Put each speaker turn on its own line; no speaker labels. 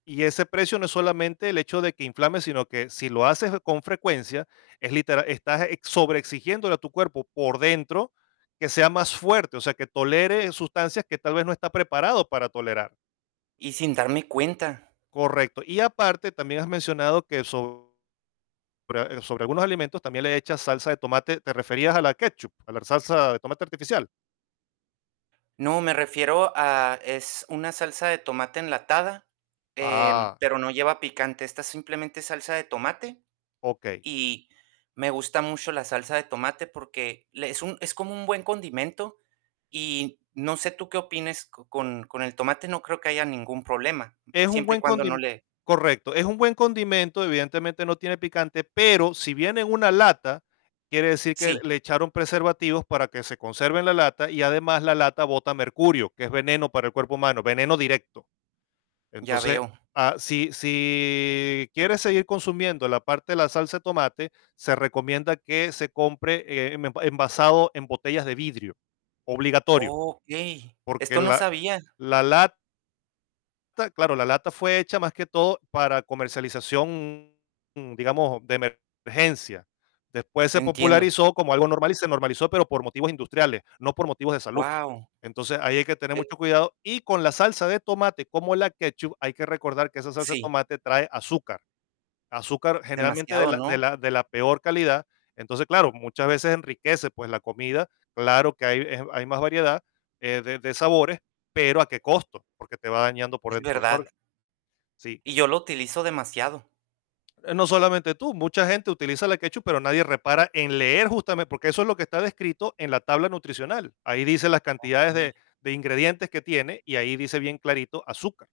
Y ese precio no es solamente el hecho de que inflame, sino que si lo haces con frecuencia es litera estás ex sobreexigiéndole a tu cuerpo por dentro que sea más fuerte, o sea, que tolere sustancias que tal vez no está preparado para tolerar.
Y sin darme cuenta.
Correcto. Y aparte también has mencionado que sobre sobre algunos alimentos también le echas salsa de tomate, ¿te referías a la ketchup, a la salsa de tomate artificial?
No, me refiero a es una salsa de tomate enlatada, em,
Ah.
pero no lleva picante. Esta es simplemente salsa de tomate
Okey.
y me gusta mucho la salsa de tomate porque le es un, es como un buen condimento y no sé tú qué opines co con con el tomate no creo que haya ningún problema,
Es un
siempre y
buen
cuando no
condi
le
correcto, es un buen condimento, evidentemente no tiene picante, pero si viene en una lata quiere decir que
Sí.
le echaron preservativos para que se conserve en la lata y además la lata bota mercurio, que es veneno para el cuerpo humano, veneno directo.
Ya
Entonces
veo.
ah, si si quieres seguir consumiendo la parte de la salsa de tomate, se recomienda que se compre, eh, me puede envasado en botellas de vidrio, obligatorio,
Okey,
porque
esto no
la
sabía.
la lat ta, claro, la lata fue hecha más que todo para comercialización, digamos, de emergencia. Después se
Entiendo.
popularizó como algo normal y se normalizó, pero por motivos industriales, no por motivos de salud.
Guau.
Entonces, ahí hay que tener
Eh.
mucho cuidado. Y con la salsa de tomate, como la ketchup, hay que recordar que esa salsa de
Sí.
tomate trae azúcar. Azúcar generalmente de
Demasiado,
la de
¿no?
la de la peor calidad. Entonces, claro, muchas veces enriquece, pues la comida. Claro que hay eh, hay más variedad, eh, de de sabores, pero, ¿a qué costo? Porque te va dañando por
Es
dentro los
verdad
órganos. Sí.
y yo lo utilizo demasiado.
No solamente tú, mucha gente utiliza la ketchup, pero nadie repara en leer justame porque eso es lo que está descrito en la tabla nutricional. Ahí dice las cantidades
Okey.
de de ingredientes que tiene y ahí dice bien clarito, azúcar.